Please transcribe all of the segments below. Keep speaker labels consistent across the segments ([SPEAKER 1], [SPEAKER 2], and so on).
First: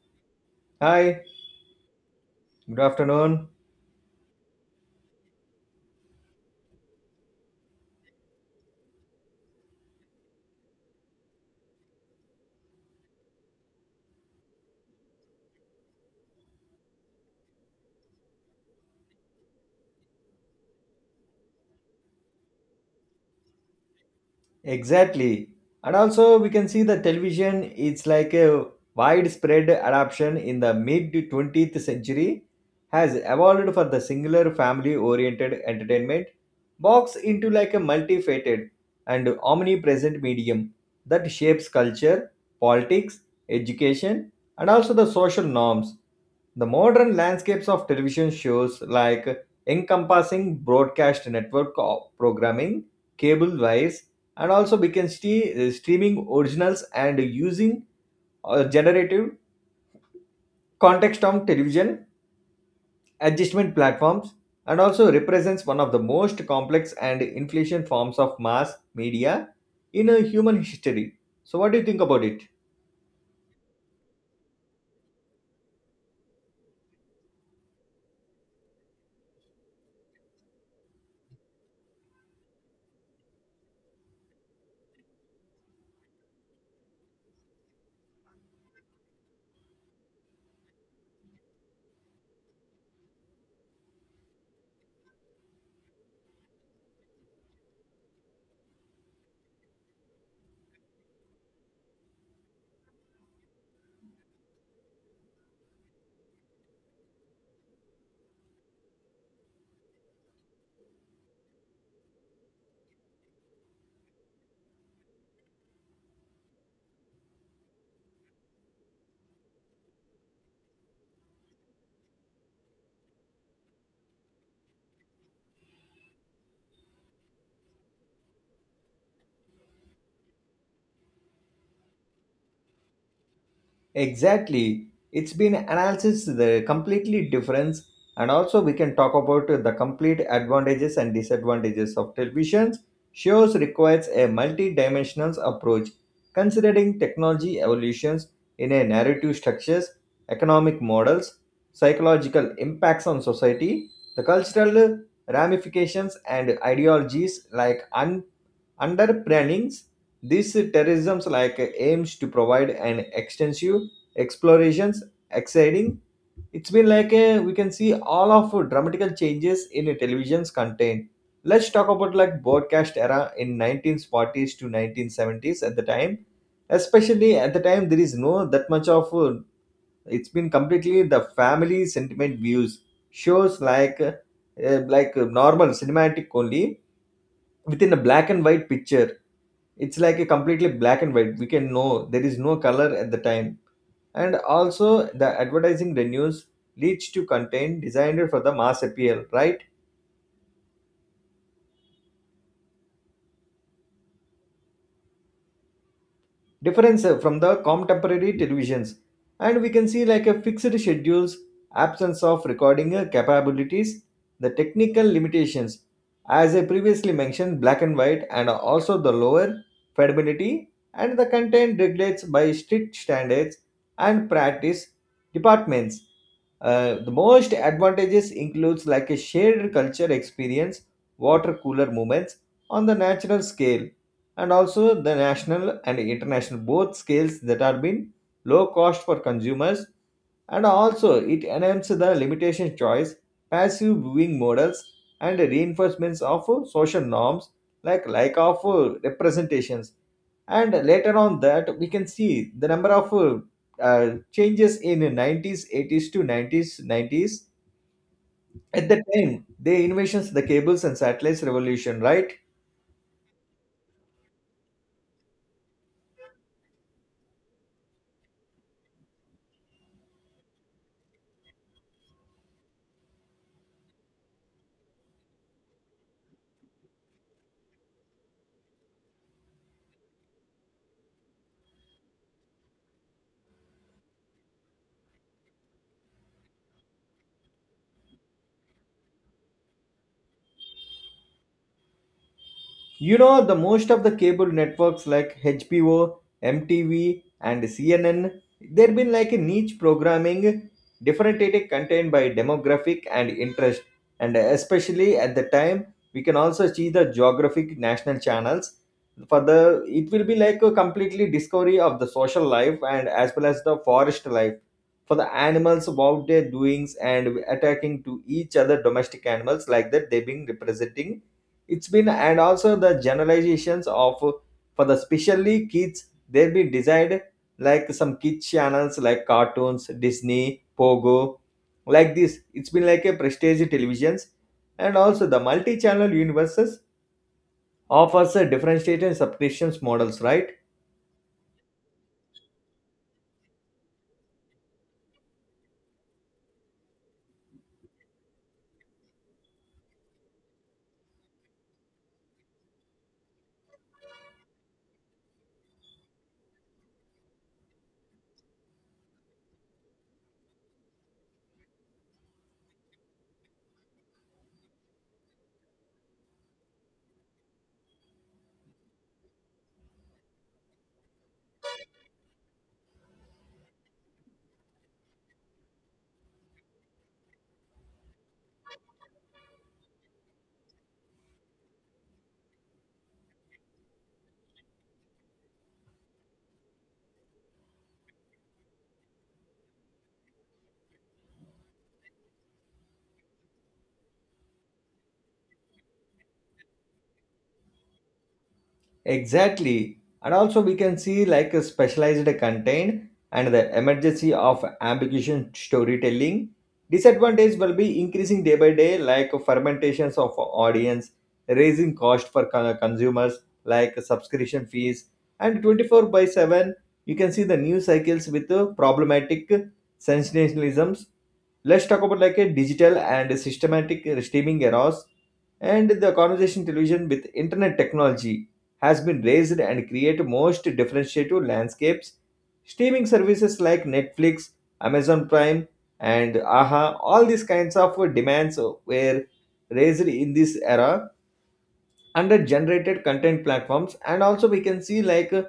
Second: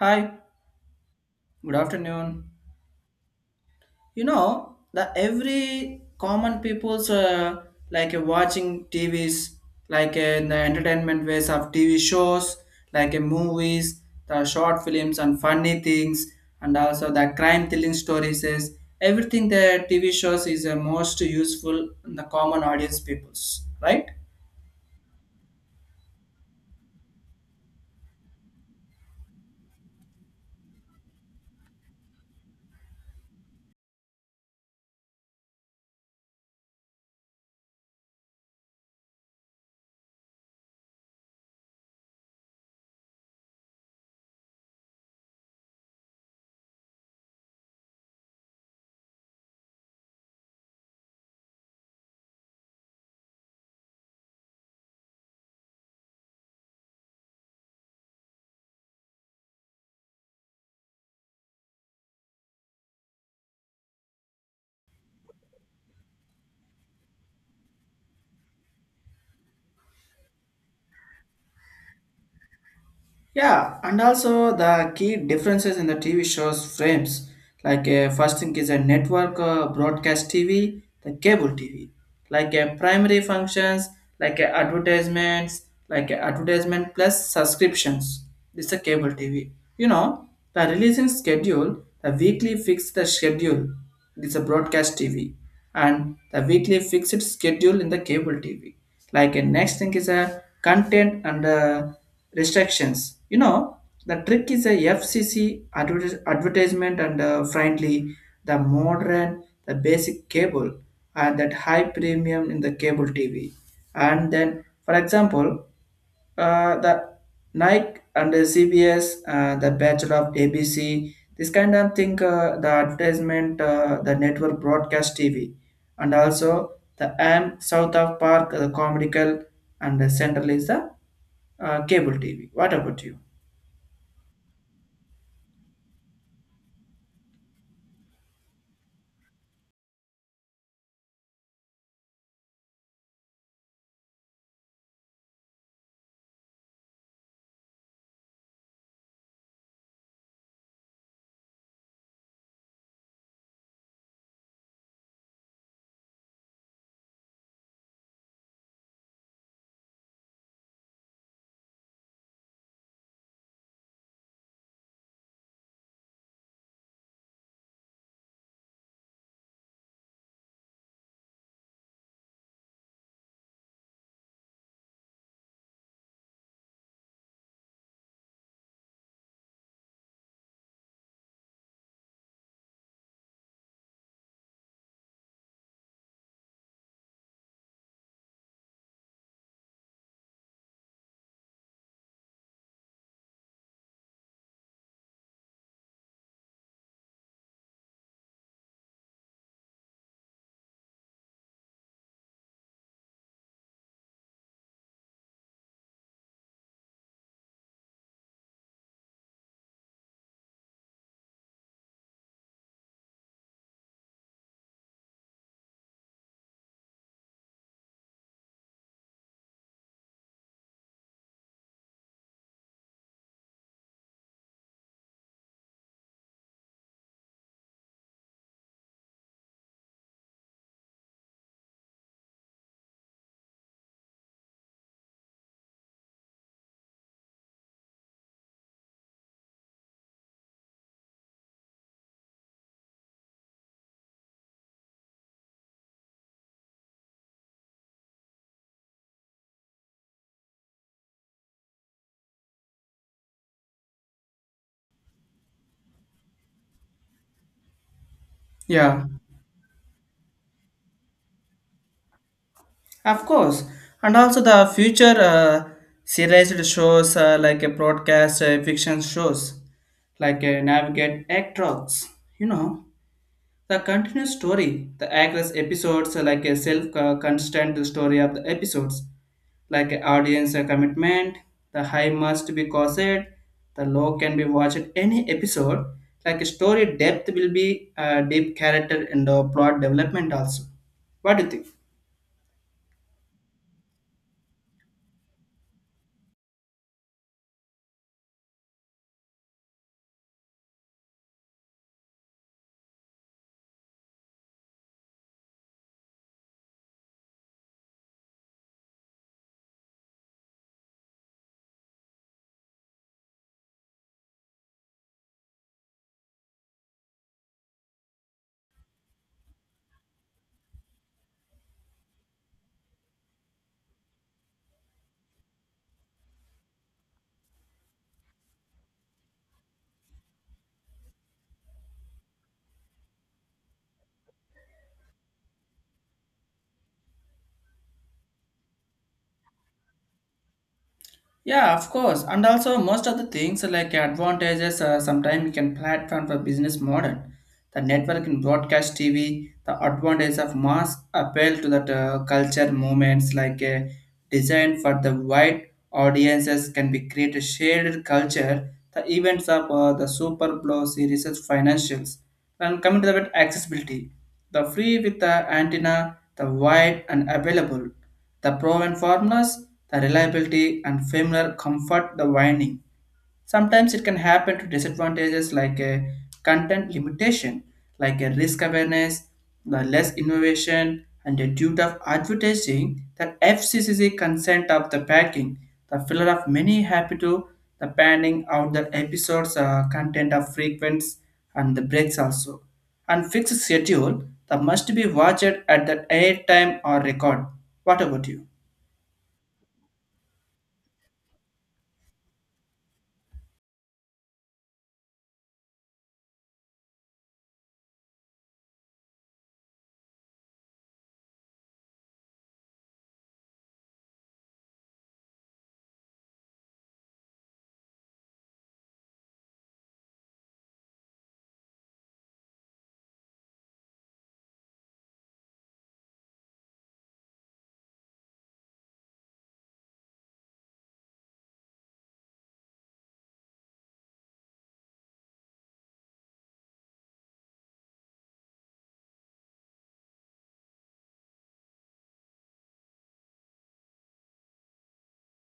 [SPEAKER 1] Hi,
[SPEAKER 2] Hi,
[SPEAKER 1] good afternoon.
[SPEAKER 2] good afternoon.
[SPEAKER 1] The every common people's watching TVs, in the entertainment ways of TV shows, movies, the short films and funny things, and also the crime thrilling stories. Is everything the TV shows is most useful in the common audience peoples, right?
[SPEAKER 2] Exactly. And also, we can see the television, it's like a widespread adoption in the mid 20th century, has evolved for the singular family oriented entertainment box into like a multifaceted and omnipresent medium that shapes culture, politics, education, and also the social norms. The modern landscapes of television shows like encompassing broadcast network programming, cable wires, and also we can see streaming originals, and using generative context on television adjustment platforms, and also represents one of the most complex and inflation forms of mass media in a human history. So what do you think about it?
[SPEAKER 1] Yeah, and also the key differences in the TV shows frames. First thing is a network broadcast TV, the cable TV. Primary functions, advertisements, advertisement plus subscriptions. This is a cable TV. You know, the releasing schedule, the weekly fixed the schedule, it is a broadcast TV, and the weekly fixed schedule in the cable TV. Like a next thing is a content and restrictions. You know, the trick is a FCC advertisement and friendly, the modern, the basic cable, and that high premium in the cable TV. And then, for example, the Nike and the CBS, the Bachelor of ABC, this kind of thing, the advertisement, the network broadcast TV, and also the AM South of Park, the Comedical, and the Central is the cable TV. What about you?
[SPEAKER 2] Exactly. It's been analysis the completely difference, and also we can talk about the complete advantages and disadvantages of televisions. Shows requires a multi-dimensional approach considering technology evolutions in a narrative structures, economic models, psychological impacts on society, the cultural ramifications and ideologies like un. Under planning's, this tourism like aims to provide an extensive explorations, exciting. It's been like a, we can see all of dramatical changes in a television's content. Let's talk about like broadcast era in 1940s to 1970s at the time. Especially at the time, there is no that much of it's been completely the family sentiment views shows like normal cinematic only within a black and white picture. It's like a completely black and white, we can know there is no color at the time. And also the advertising revenues leads to content designed for the mass appeal, right? Difference from the contemporary televisions, and we can see like a fixed schedules, absence of recording capabilities, the technical limitations, as I previously mentioned, black and white, and also the lower fidelity, and the content regulates by strict standards and practice departments. The most advantages includes like a shared culture experience, water cooler moments on the natural scale, and also the national and international both scales that are been low cost for consumers. And also it enhances the limitation choice, passive viewing models, and reinforcements of social norms, like of representations. And later on that we can see the number of changes in 90s 80s to 90s 90s at the
[SPEAKER 1] Yeah,
[SPEAKER 2] time they inventions the cables and satellites revolution, right?
[SPEAKER 1] of course. And also the future serialized shows like a broadcast fiction shows Navigate Act Rocks, you know. The continuous story, the aggress episodes are like a self-constant story of the episodes, like a audience a commitment, the high must be caused, the low can be watched any episode, like a story depth will be deep character and plot development also. What do you think?
[SPEAKER 2] You know, the most of the cable networks like HBO, MTV, and CNN, they've been like a niche programming, differentiated content by demographic and interest. And especially at the time, we can also see the geographic national channels. For the it will be like a completely discovery of the social life, and as well as the forest life for the animals about their doings and attacking to each other domestic animals like that they've been representing. It's been, and also the generalizations of, for the specially kids they'll be designed like some kids channels like cartoons, Disney, Pogo, like this. It's been like a prestige televisions, and also the multi-channel universes offers a differentiated subscriptions models, right?
[SPEAKER 1] Yeah, of course. And also, most of the things like advantages, sometimes can platform for business model. The network in broadcast TV, the advantage of mass appeal to that culture movements design for the wide audiences can be create a shared culture. The events of the Super Blow series is financials. And coming to the bit accessibility, the free with the antenna, the wide and available. The proven formulas, the reliability and familiar comfort the winding. Sometimes it can happen to disadvantages like a content limitation, like a risk awareness, the less innovation, and the due of advertising the FCCC consent of the packing, the filler of many happy to the panning out the episodes content of frequents and the breaks also. And fixed schedule that must be watched at the air time or record. What about you?
[SPEAKER 2] Exactly. And also we can see like a specialized content and the emergency of ambiguous storytelling. Disadvantage will be increasing day by day like fermentations of audience, raising cost for consumers like subscription fees, and 24 by 7 you can see the news cycles with problematic sensationalisms. Let's talk about like a digital and systematic streaming errors, and the conversation television with internet technology has been raised and create most differentiative landscapes. Streaming services like Netflix, Amazon Prime, and AHA, all these kinds of demands were raised in this era under generated content platforms, and also we can see like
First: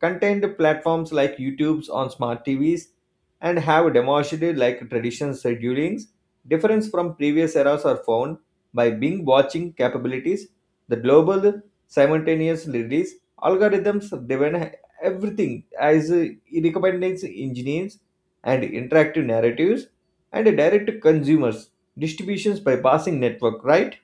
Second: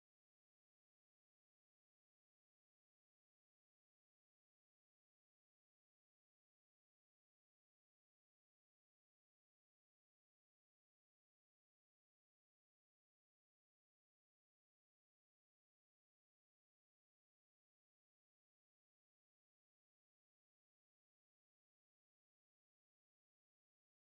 [SPEAKER 2] content platforms like YouTube's on smart TVs, and have demonstrated like traditional schedulings difference from previous eras are found by Bing watching capabilities, the global simultaneous release, algorithms have driven everything as recommending engines and interactive narratives and direct to consumers distributions by passing network, right?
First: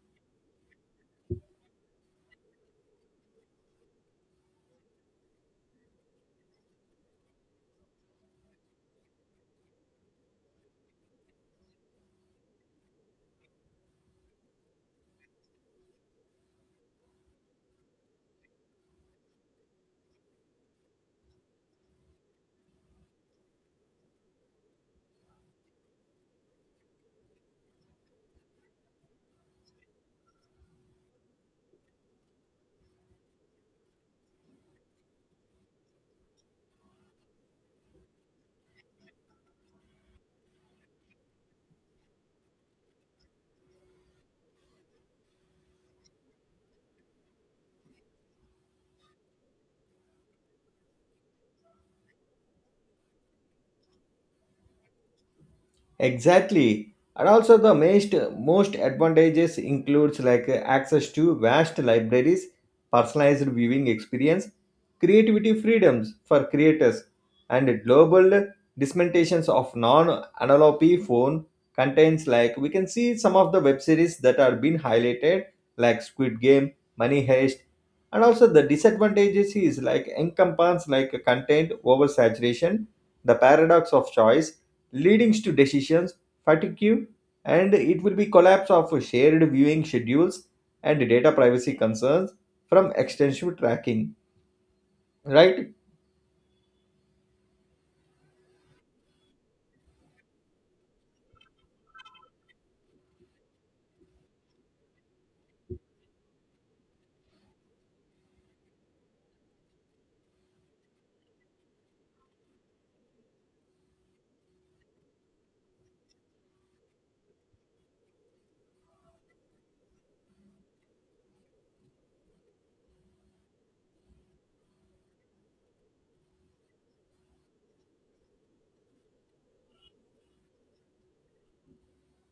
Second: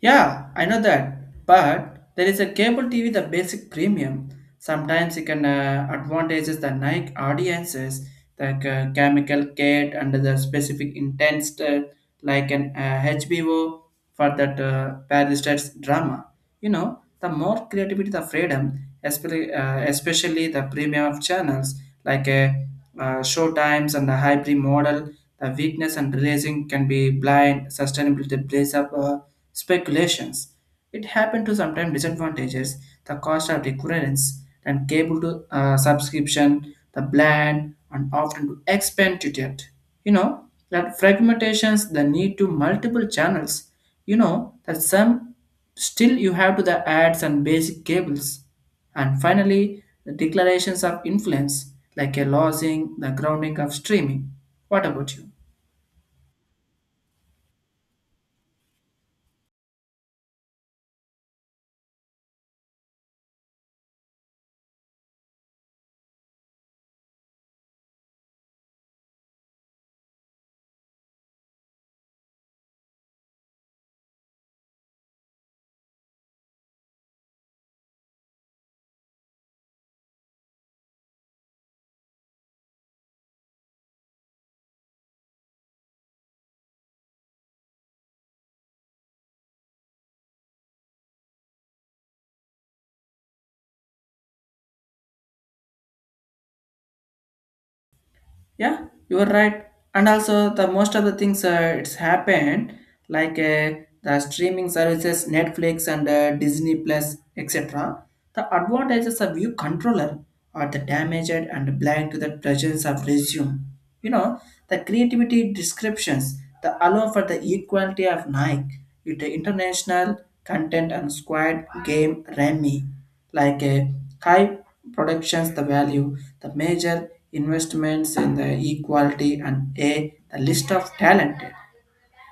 [SPEAKER 1] Yeah, I know that. But there is a cable TV, the basic premium. Sometimes it can advantages the Nike audiences, the chemical kit and the specific intense like an HBO for that Paris drama. You know, the more creativity, the freedom, especially the premium of channels like show times and the hybrid model, the weakness and releasing can be blind, sustainability plays up speculations. It happened to sometimes disadvantages, the cost of recurrence and cable to subscription, the bland and often to expand to debt. You know, that fragmentations, the need to multiple channels. You know, that some Still, you have to the ads and basic cables, and finally the declarations of influence, like a losing the grounding of streaming. What about you?
[SPEAKER 2] Exactly. And also the most advantages includes like access to vast libraries, personalized viewing experience, creativity freedoms for creators, and global dismentations of non-analog phone contains, like we can see some of the web series that are being highlighted like Squid Game, Money Heist. And also the disadvantages is like encompass like content oversaturation, the paradox of choice leading to decisions fatigue, and it will be collapse of shared viewing schedules and data privacy concerns from extensive tracking, right?
[SPEAKER 1] Yeah, you are right. And also, the most of the things it's happened, the streaming services, Netflix and Disney Plus, etc. The advantages of view controller are the damaged and blind to the presence of resume. You know, the creativity descriptions, the allow for the equality of Nike with the international content and squad game Remy like a high productions the value the major investments in the equality and a the list of talented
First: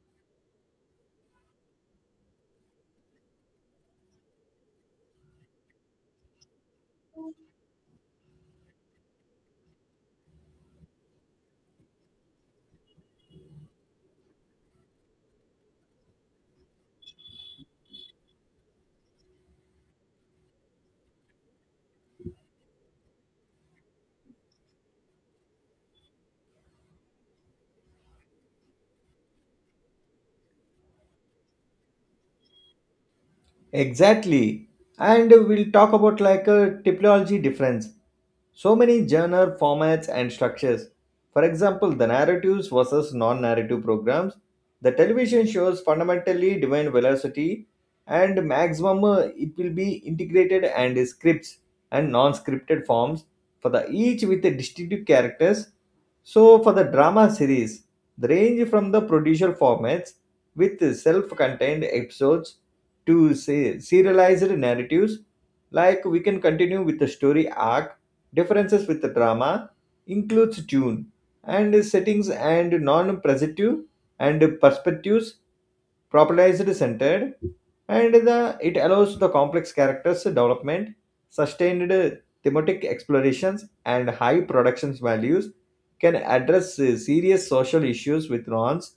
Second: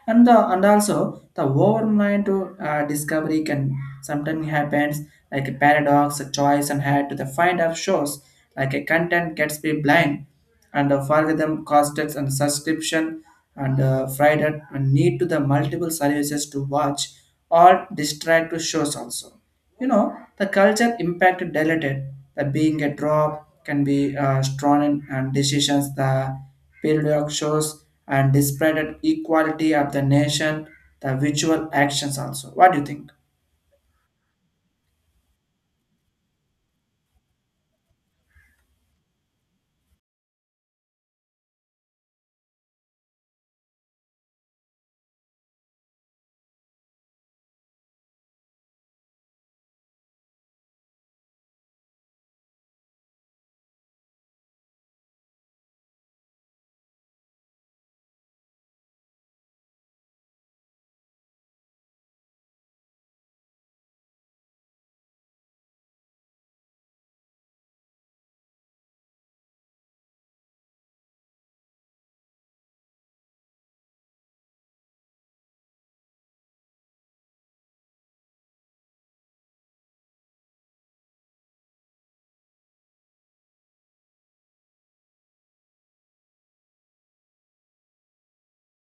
[SPEAKER 1] and the and also the overnight to discovery can sometimes happens like a paradox a choice and had to the find of shows like a content gets be blind and the algorithm costs and subscription and and need to the multiple services to watch or distract to shows also you know, the culture impact dilated. The being a drop can be strong in and decisions the periodic shows and displayed equality of the nation, the visual actions also. What do you think?
[SPEAKER 2] Exactly. And we'll talk about like a typology difference. So many genre formats and structures. For example, the narratives versus non-narrative programs. The television shows fundamentally divine velocity and maximum, it will be integrated and scripts and non-scripted forms for the each with the distinctive characters. So for the drama series, the range from the procedural formats with self-contained episodes to say serialized narratives like we can continue with the story arc. Differences with the drama includes tune and settings and non-presentative and perspectives properly centered. And the it allows the complex characters development, sustained thematic explorations, and high production values, can address serious social issues with nuance.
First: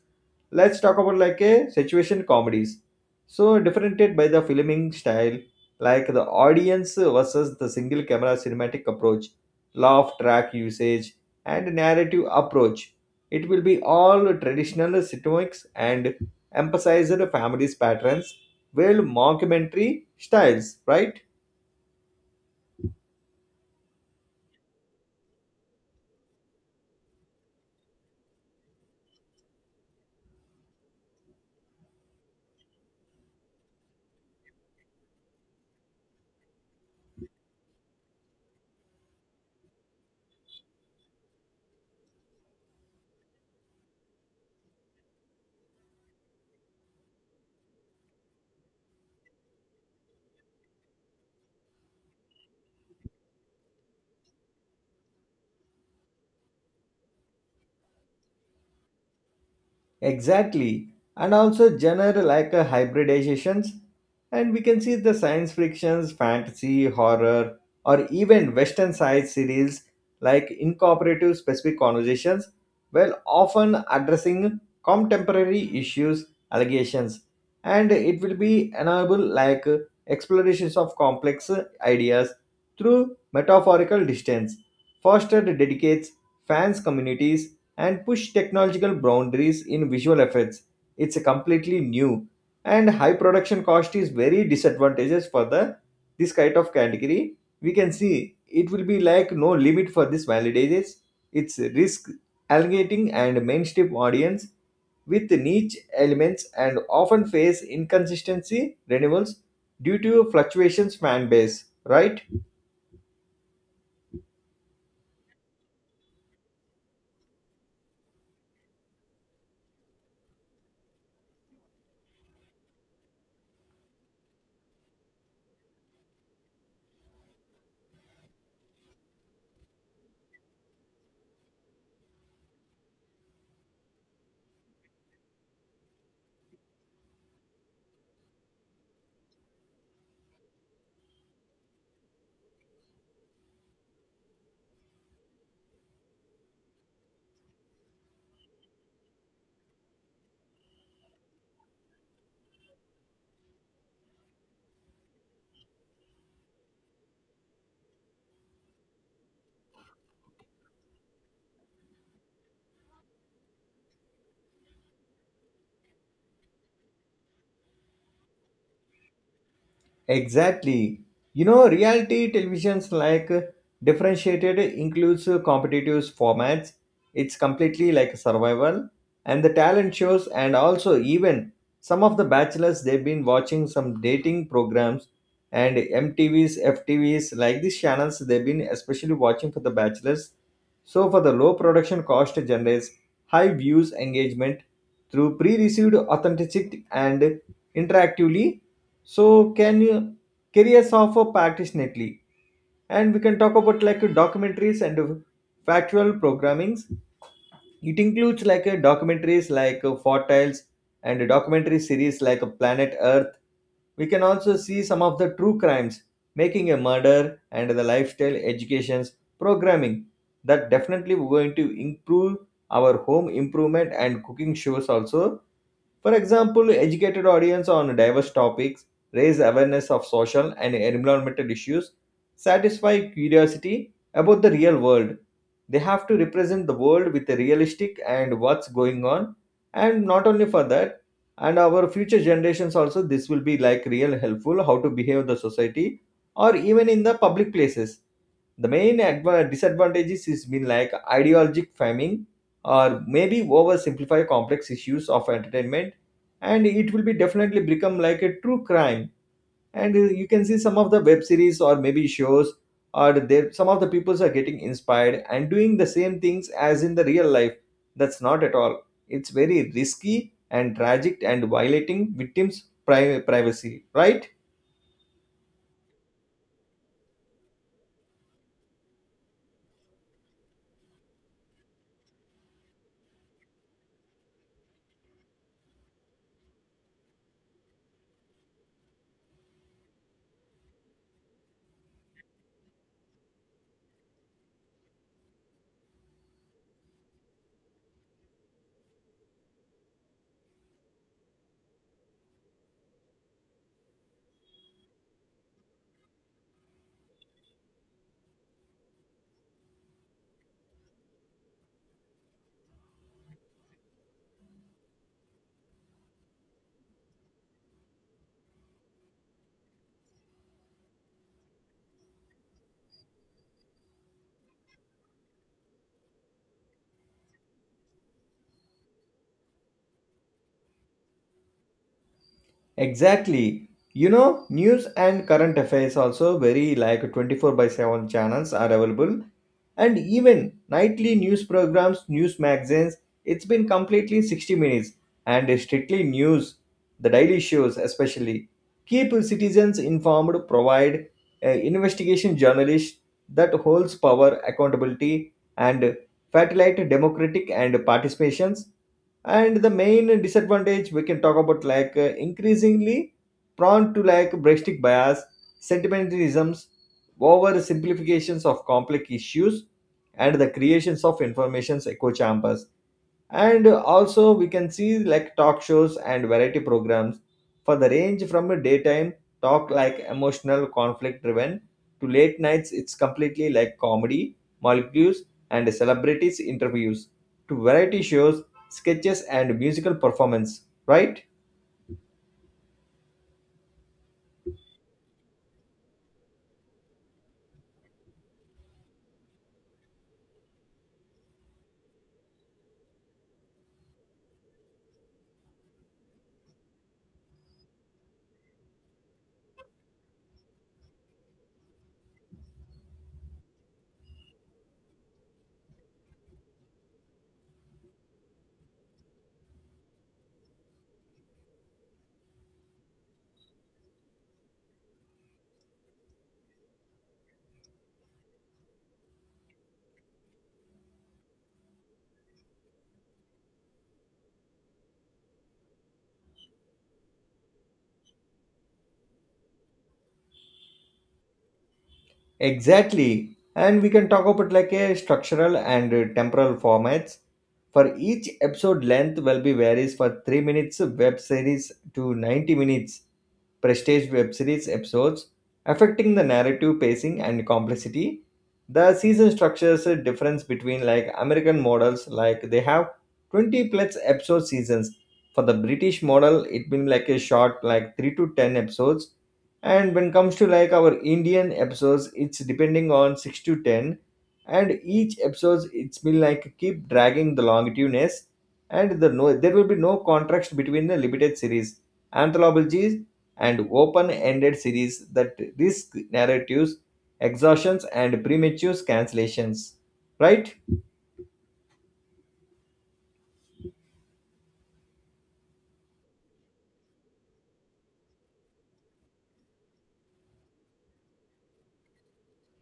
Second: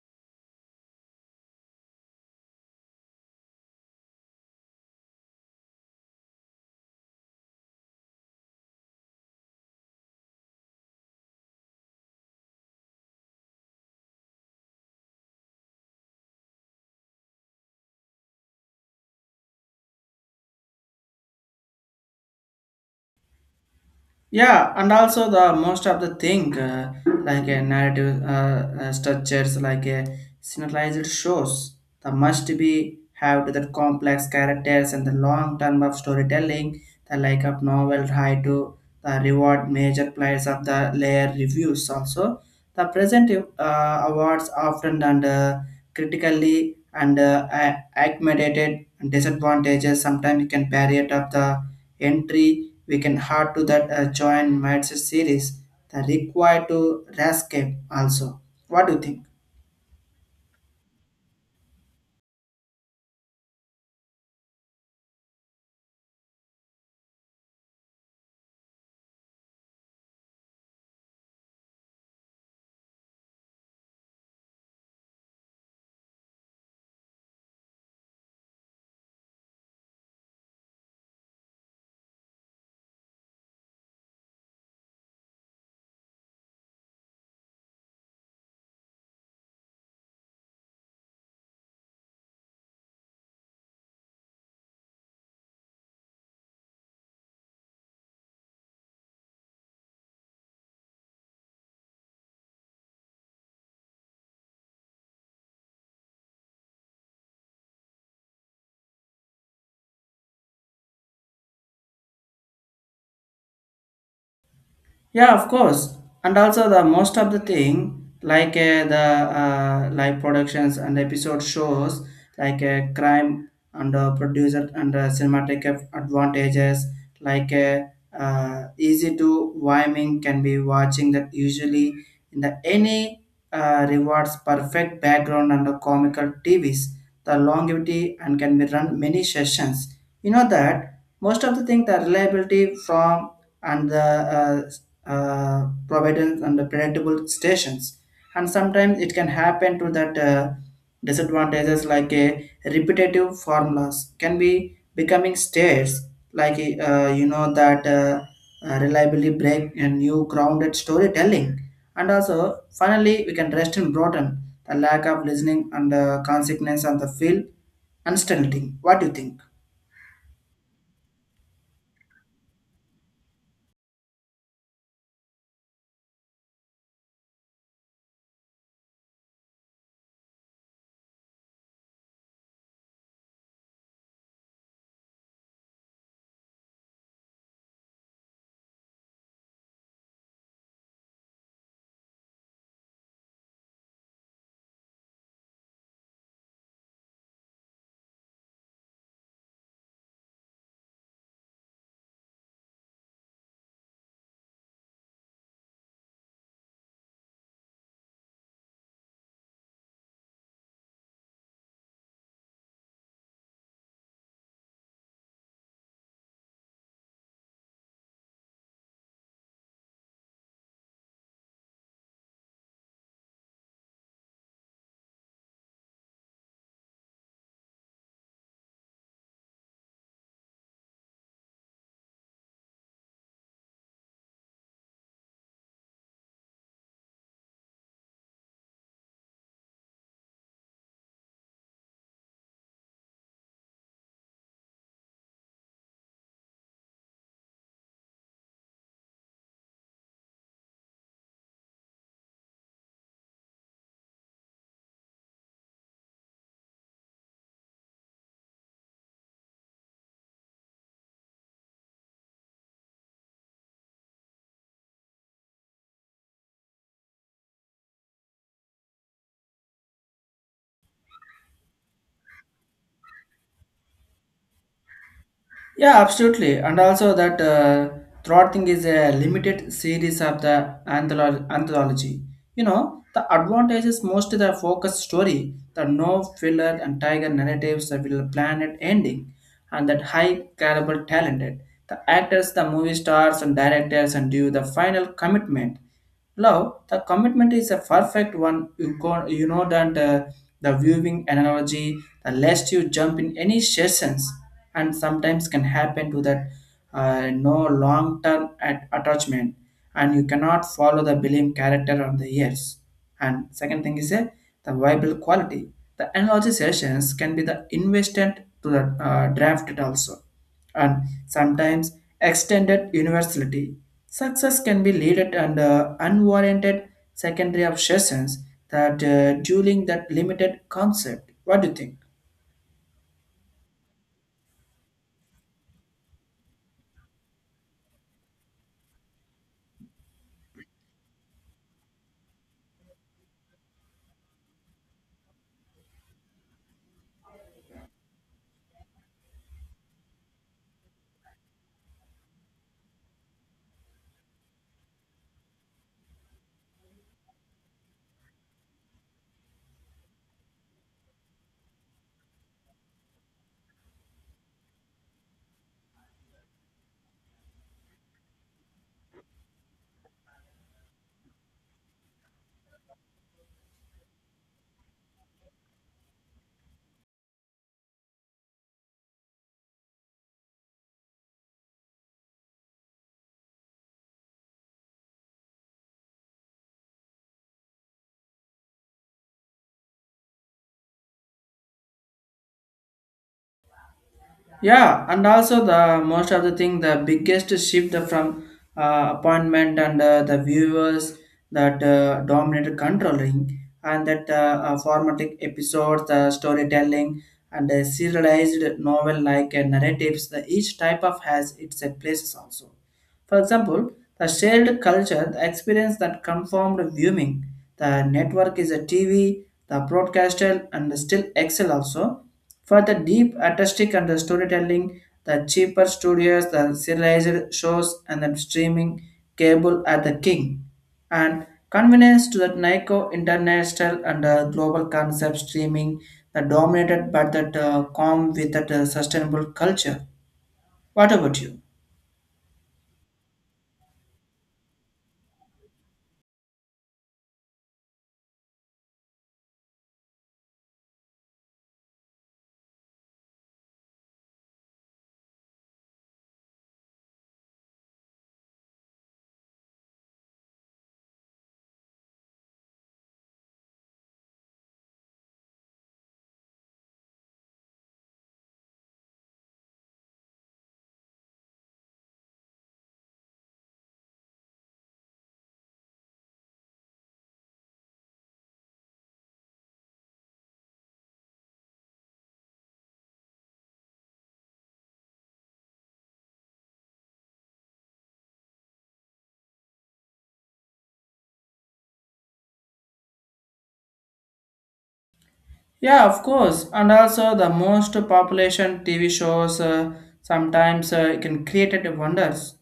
[SPEAKER 2] Let's talk about like a situation comedies, so differentiated by the filming style, like the audience versus the single camera cinematic approach, laugh track usage, and narrative approach. It will be all traditional sitcoms and emphasize the family's patterns, well mockumentary styles, right?
[SPEAKER 1] Yeah, and also the most of the thing like a narrative structures like a synchronized shows the must be have to the complex characters and the long term of storytelling the like of novel high to the reward major players of the layer reviews also the present awards often and critically and accommodated and disadvantages sometimes you can barrier of the entry we can add to that join Manchester series the required to escape also. What do you think?
[SPEAKER 2] Exactly. And also genre like a hybridizations. And we can see the science frictions, fantasy, horror, or even western side series like incorporative specific conversations, while often addressing contemporary issues, allegations. And it will be enable like explorations of complex ideas through metaphorical distance, fostered dedicates fans communities, and push technological boundaries in visual effects. It's a completely new, and high production cost is very disadvantageous for the this kind of category. We can see it will be like no limit for this validators. It's risk allocating and mainstream audience with niche elements, and often face inconsistency renewals due to fluctuations fan base, right?
[SPEAKER 1] Yeah, of course. And also the most of the thing like the live productions and episode shows crime and producer and cinematic advantages like easy to Wyoming can be watching that usually in the any rewards perfect background and the comical TVs the longevity and can be run many sessions. You know that most of the thing the reliability from and the providence and the predictable stations and sometimes it can happen to that disadvantages like a repetitive formulas can be becoming states like you know that reliably break a new grounded storytelling and also finally we can rest in bottom the lack of listening and the consequence of the field uncertainty. What do you think?
[SPEAKER 2] Exactly. You know, reality televisions like differentiated includes competitive formats. It's completely like survival and the talent shows, and also even some of the bachelors they've been watching some dating programs and MTVs, FTVs, like these channels they've been especially watching for the bachelors. So for the low production cost generates high views engagement through pre-received authenticity and interactively, so can you carry us off passionately? And we can talk about like documentaries and factual programmings. It includes like a documentaries like Fortiles and a documentary series like a Planet Earth. We can also see some of the true crimes, making a murder and the lifestyle educations programming. That definitely we're going to improve our home improvement and cooking shows also. For example, educated audience on diverse topics, raise awareness of social and environmental issues, satisfy curiosity about the real world. They have to represent the world with a realistic and what's going on. And not only for that, and our future generations also, this will be like real helpful how to behave the society or even in the public places. The main disadvantages has been like ideologic famine, or maybe oversimplify complex issues of entertainment, and it will be definitely become like a true crime, and you can see some of the web series or maybe shows, or there some of the peoples are getting inspired and doing the same things as in the real life. That's not at all, it's very risky and tragic and violating victims privacy, right?
[SPEAKER 1] Yeah, absolutely. And also that Throat thing is a limited series of the anthology. You know, the advantage is mostly the focus story, the no filler and tiger narratives that will planet ending, and that high caliber talented. The actors, the movie stars and directors and do the final commitment. Love, the commitment is a perfect one. You go, you know that the viewing analogy, the less you jump in any sessions, and sometimes can happen to that no long term attachment, and you cannot follow the belief character on the years. And second thing is the viable quality. The analogy sessions can be the invested to the drafted also and sometimes extended universality. Success can be leaded and unwarranted secondary obsessions that dueling that limited concept. What do you think?
[SPEAKER 2] Exactly. You know, news and current affairs also very like 24 by 7 channels are available, and even nightly news programs, news magazines, it's been completely 60 minutes and strictly news, the daily shows especially. Keep citizens informed, provide investigation journalist that holds power, accountability, and facilitate democratic and participations. And the main disadvantage we can talk about like increasingly prone to like breastic bias, sentimentalisms, over simplifications of complex issues, and the creations of information's echo chambers. And also we can see like talk shows and variety programs for the range from a daytime talk like emotional conflict driven to late nights. It's completely like comedy molecules and celebrities interviews to variety shows, sketches, and musical performance, right?
[SPEAKER 1] Yeah, and also the most of the thing, the biggest shift from appointment and the viewers that dominated controlling and that formatic episodes, the storytelling and serialized novel like narratives, the each type of has its places also. For example, the shared culture, the experience that conformed viewing, the network is a TV, the broadcaster, and the still Excel also. For the deep artistic and the storytelling, the cheaper studios, the serialized shows, and the streaming cable are the king. And convenience to the Nico international and global concept streaming, the dominated but that calm with that sustainable culture. What about you?
[SPEAKER 2] Exactly. And we can talk about like a structural and temporal formats, for each episode length will be varies for 3 minutes web series to 90 minutes prestige web series episodes, affecting the narrative pacing and complexity. The season structures a difference between like American models, like they have 20 plus episode seasons. For the British model, it been like a short, like 3 to 10 episodes. And when comes to like our Indian episodes, it's depending on 6 to 10. And each episode, it's been like keep dragging the longitudeness, and the no, there will be no contrast between the limited series. Anthologies and open ended series that risk narratives, exhaustions, and premature cancellations. Right?
[SPEAKER 1] Yeah, of course. And also, the most population TV shows sometimes it can create it wonders,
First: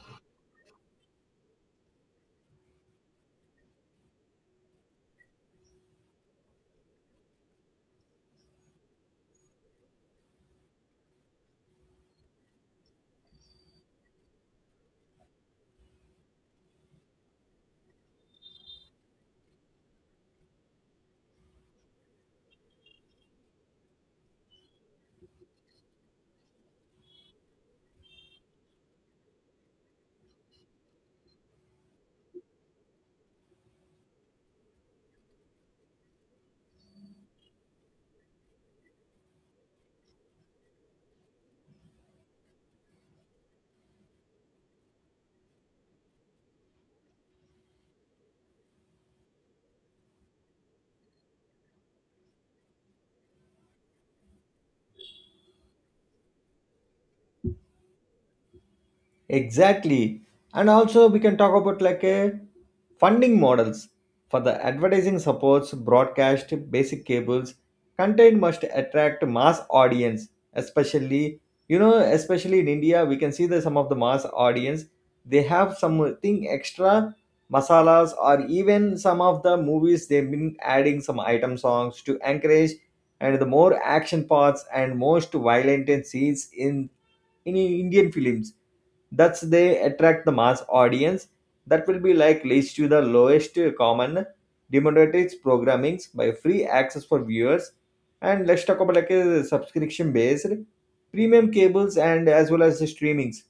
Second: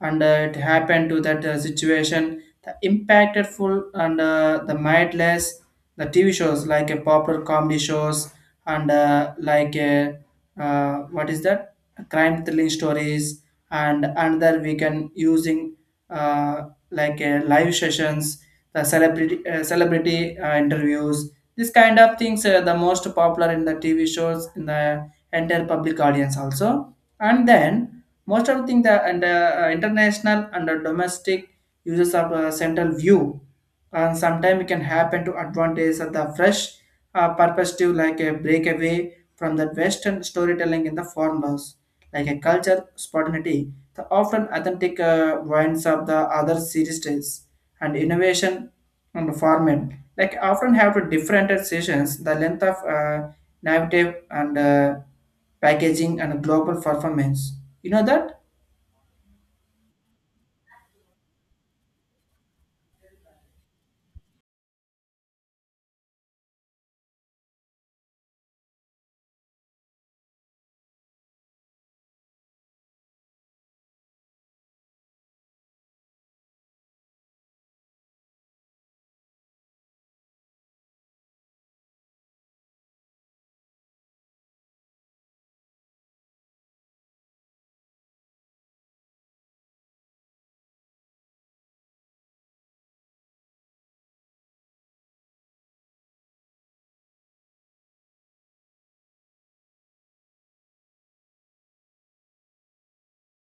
[SPEAKER 1] and it happened to that situation. The impactful and the mindless the TV shows like a popular comedy shows and like what is that crime thrilling stories and another we can using uh, like a live sessions the celebrity celebrity interviews this kind of things are the most popular in the TV shows in the entire public audience also. And then most of the thing the and international and the domestic uses of central view and sometimes it can happen to advantage of the fresh perspective like a breakaway from the western storytelling in the formulas like a culture spontaneity the often authentic wines of the other series styles and innovation and format like often have to different sessions, the length of narrative and packaging and global performance. You know that?
[SPEAKER 2] Exactly. And also we can talk about like a funding models for the advertising supports broadcast basic cables content must attract mass audience, especially you know especially in India we can see that some of the mass audience, they have something extra masalas, or even some of the movies they've been adding some item songs to encourage and the more action parts and most violent scenes in Indian films. That's they attract the mass audience that will be like leads to the lowest common democratic programmings by free access for viewers. And let's talk about like a subscription based premium cables and as well as the streamings.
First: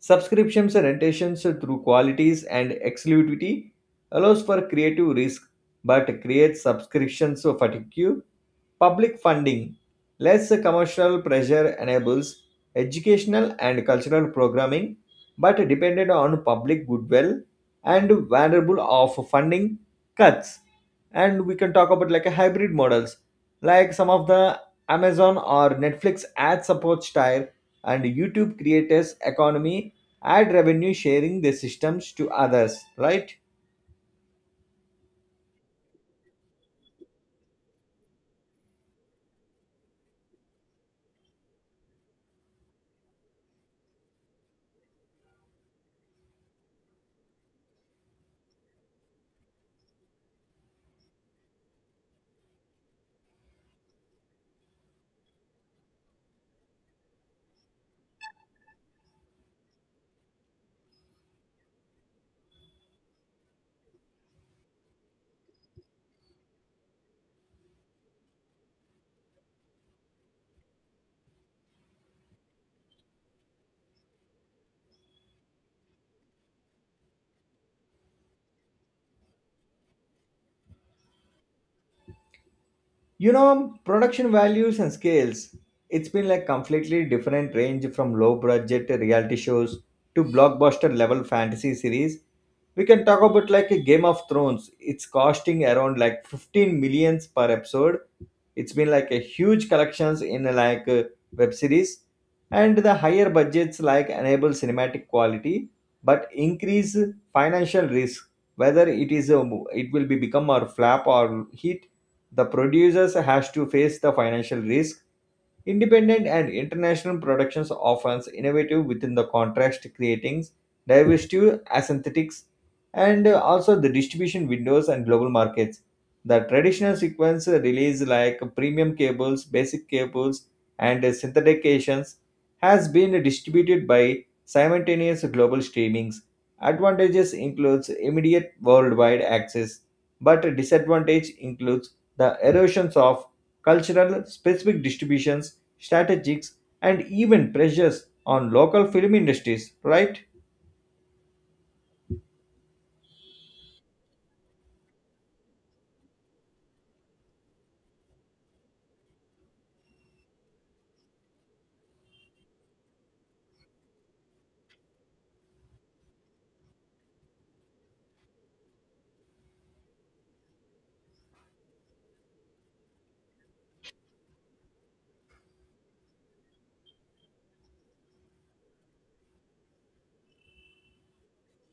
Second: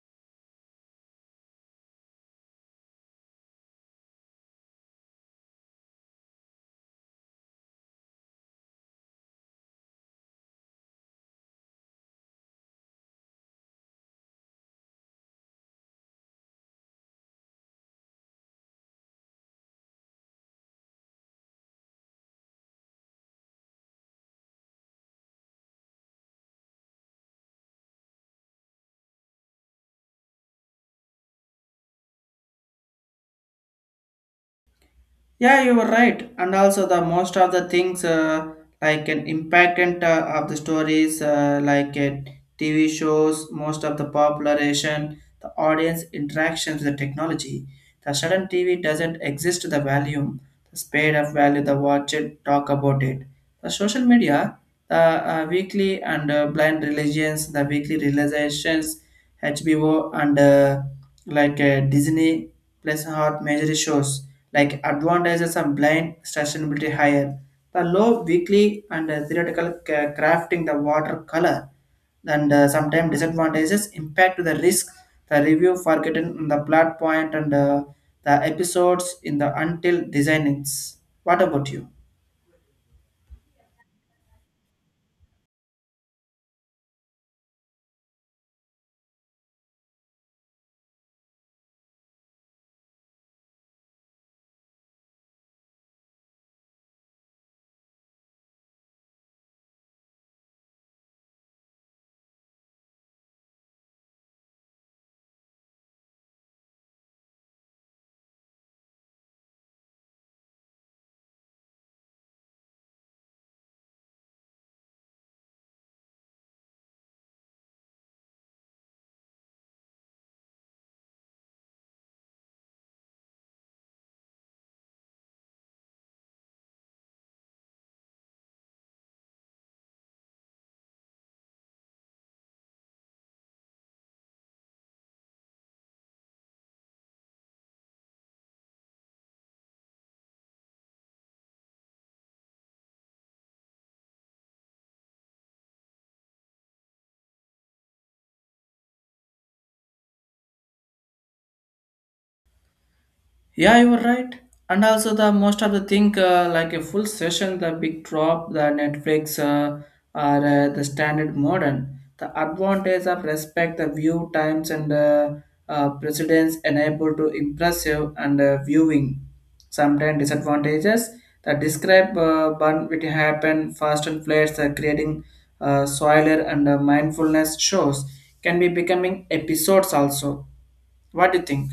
[SPEAKER 2] Subscriptions and rentations through qualities and exclusivity allows for creative risk but creates subscriptions for fatigue. Public funding, less commercial pressure enables educational and cultural programming, but depended on public goodwill and vulnerable of funding cuts. And we can talk about like a hybrid models, like some of the Amazon or Netflix ad support style and YouTube creators economy ad revenue sharing the systems to others, right?
[SPEAKER 1] Yeah, you were right. And also the most of the things like an impactant of the stories like TV shows, most of the popularization, the audience interactions with the technology. The sudden TV doesn't exist the volume, the spade of value, the watch it, talk about it. The social media the weekly and blind religions, the weekly realizations, HBO and like Disney plus hot major shows like advantages of blind sustainability higher. The low weekly and uh, theoretical crafting the watercolor and sometimes disadvantages impact to the risk the review forgotten in the plot point and the episodes in the until designings. What about you?
[SPEAKER 2] You know, production values and scales, it's been like completely different range from low budget reality shows to blockbuster level fantasy series. We can talk about like a Game of Thrones. It's costing around like 15 millions per episode. It's been like a huge collections in like a web series, and the higher budgets like enable cinematic quality but increase financial risk. Whether it is a, it will be become or flap or hit, the producers has to face the financial risk. Independent and international productions often innovative within the contrast, creating diversity, aesthetics, and also the distribution windows and global markets. The traditional sequence release like premium cables, basic cables, and synthetizations has been distributed by simultaneous global streamings. Advantages includes immediate worldwide access, but disadvantage includes the erosions of cultural specific distributions strategies, and even pressures on local film industries, right?
[SPEAKER 1] Yeah, you were right. And also the most of the thing like a full session, the big drop, the Netflix are the standard modern. The advantage of respect, the view times and precedence enable to impressive and viewing. Sometimes disadvantages that describe burn which happen fast and flares creating soiler and mindfulness shows can be becoming episodes also. What do you think?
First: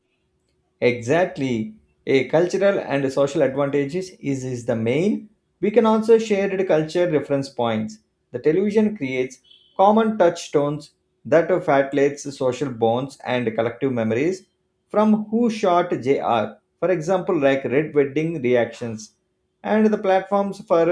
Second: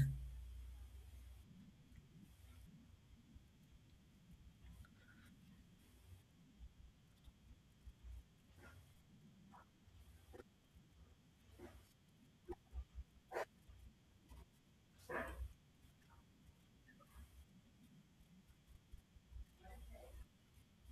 [SPEAKER 2] Exactly. A cultural and social advantages is the main. We can also share the culture reference points. The television creates common touchstones that facilitates social bonds and collective memories, from who shot J.R. for example, like Red Wedding reactions, and the platforms for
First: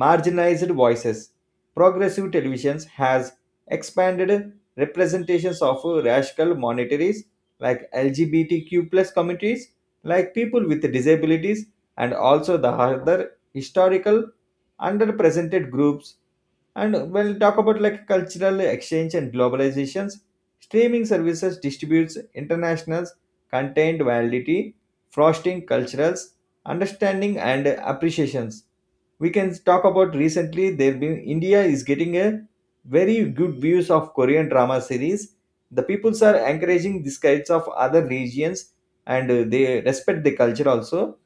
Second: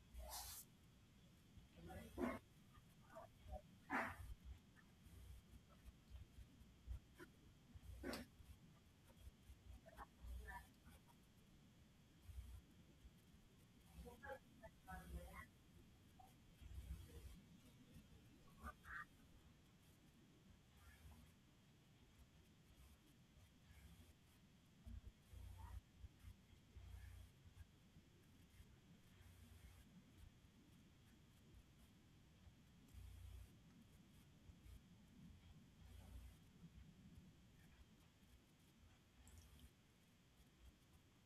[SPEAKER 2] marginalized voices. Progressive televisions has expanded representations of racial minorities like LGBTQ plus communities, like people with disabilities, and also the other historical underrepresented groups. And we'll talk about like cultural exchange and globalizations. Streaming services distributes internationals content validity, frosting culturals, understanding and appreciations. We can talk about recently there been India is getting a very good views of Korean drama series. The peoples are encouraging these kinds of other regions, and they respect the culture also,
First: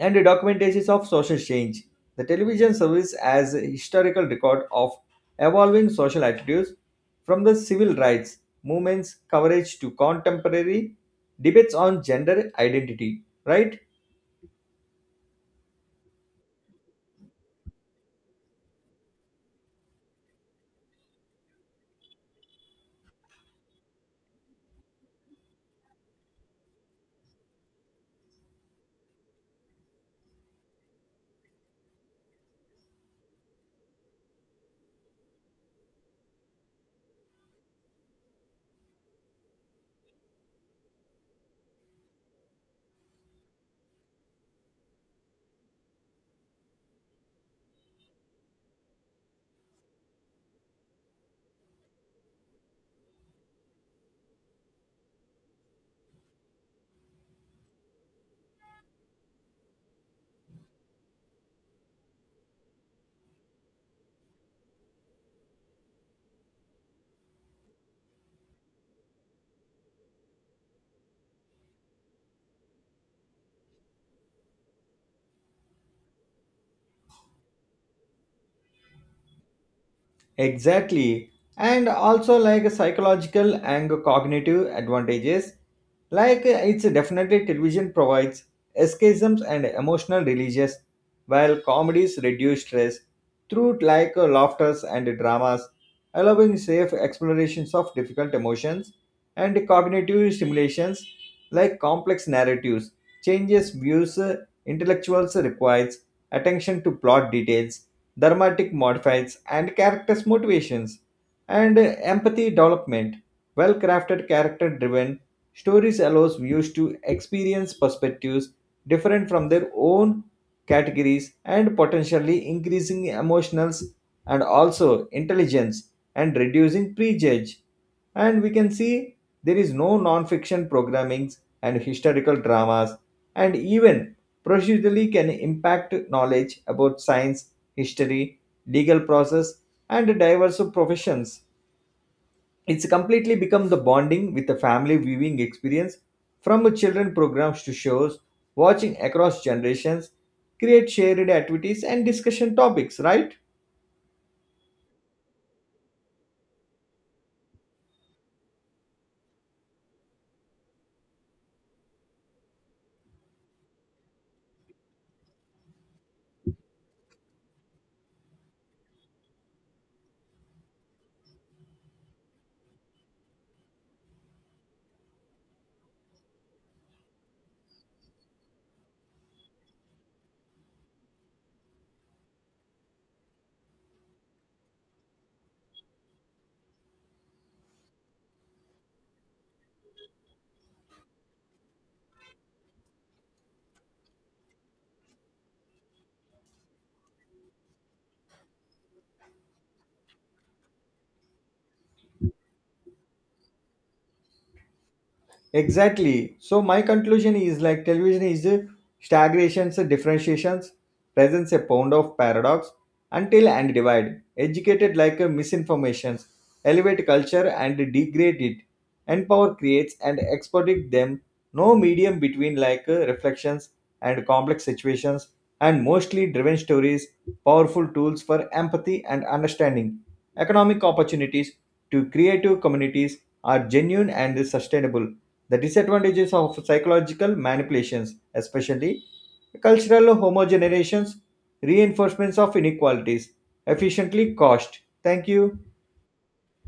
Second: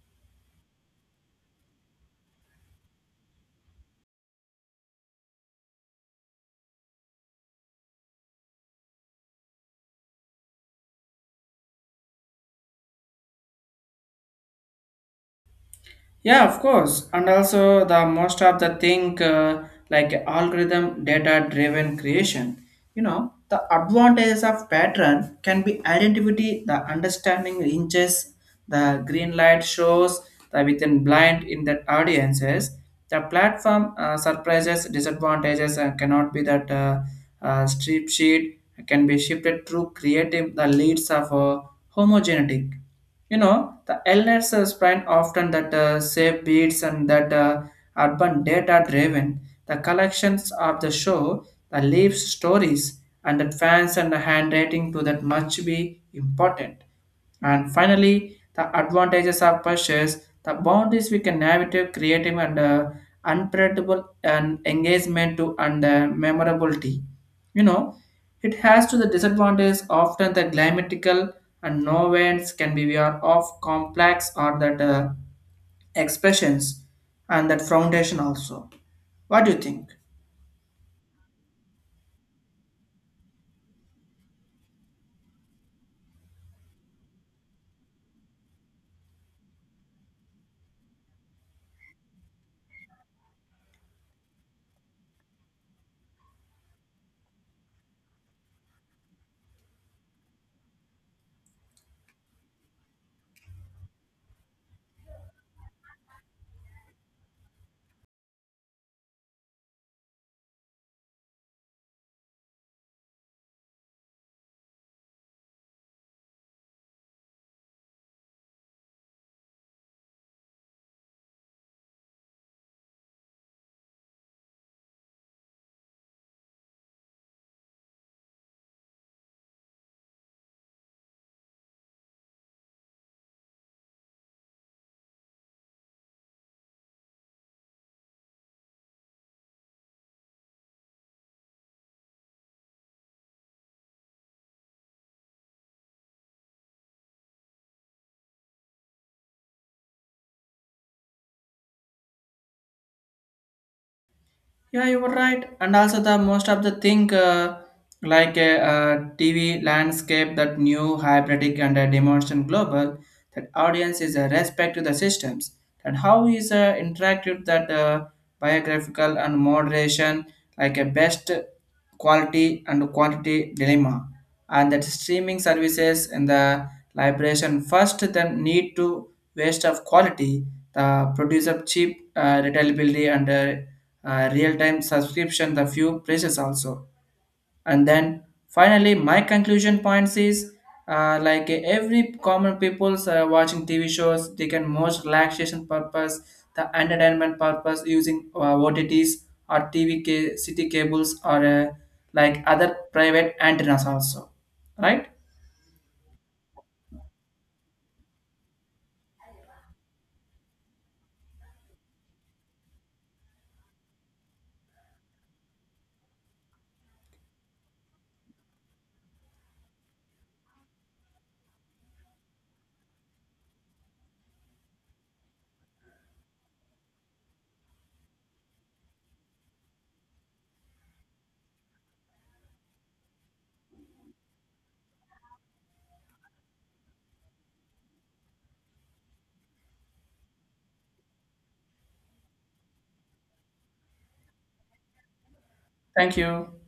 [SPEAKER 2] and the documentaries of social change. The television serves as a historical record of evolving social attitudes, from the civil rights movements coverage to contemporary debates on gender identity, right?
[SPEAKER 1] Yeah, of course. And also the most of the thing like algorithm data driven creation. You know, the advantages of pattern can be identity, the understanding inches, the green light shows the within blind in the audiences. The platform surprises, disadvantages cannot be that strip sheet can be shifted through creative the leads of homogeneity. You know, the elders spend often that save beats and that urban data driven, the collections of the show, the leaves stories, and that fans and the handwriting to that much be important. And finally, the advantages of purchase, the boundaries we can navigate creative and unpredictable and engagement to and memorability. You know, it has to the disadvantage often the climatical and no winds can be aware of complex or that expressions and that foundation also. What do you think?
[SPEAKER 2] Exactly. And also like psychological and cognitive advantages. Like, it's definitely television provides escapisms and emotional releases, while comedies reduce stress through like laughters and dramas, allowing safe explorations of difficult emotions and cognitive stimulations like complex narratives, changes views, intellectuals requires attention to plot details, dramatic modifies and characters motivations, and empathy development. Well crafted character driven stories allows viewers to experience perspectives different from their own categories, and potentially increasing emotionals and also intelligence and reducing prejudge. And we can see there is no non-fiction programmings and historical dramas, and even procedurally can impact knowledge about science, history, legal process, and diverse professions. It's completely become the bonding with the family viewing experience, from children programs to shows, watching across generations, create shared activities and discussion topics, right?
[SPEAKER 1] Yeah, you were right. And also the most of the thing TV landscape that new hybridic and demonstration global that audience is a respect to the systems and how is interacted that biographical and moderation like a best quality and quantity dilemma and that streaming services in the liberation first then need to waste of quality the produce of cheap retailability and real-time subscription the few places also. And then finally my conclusion points is every common people's watching TV shows they can most relaxation purpose the entertainment purpose using OTTs or city cables or like other private antennas also, right?
[SPEAKER 2] Exactly. So my conclusion is like television is a stagnations, a differentiations, presents a pound of paradox, until and divide, educated like a misinformations, elevate culture and degrade it, and power creates and exploit them, no medium between like reflections and complex situations and mostly driven stories, powerful tools for empathy and understanding. Economic opportunities to creative communities are genuine and sustainable. The disadvantages of psychological manipulations, especially cultural homogenerations, reinforcements of inequalities, efficiently cost. Thank you.
[SPEAKER 1] Thank you.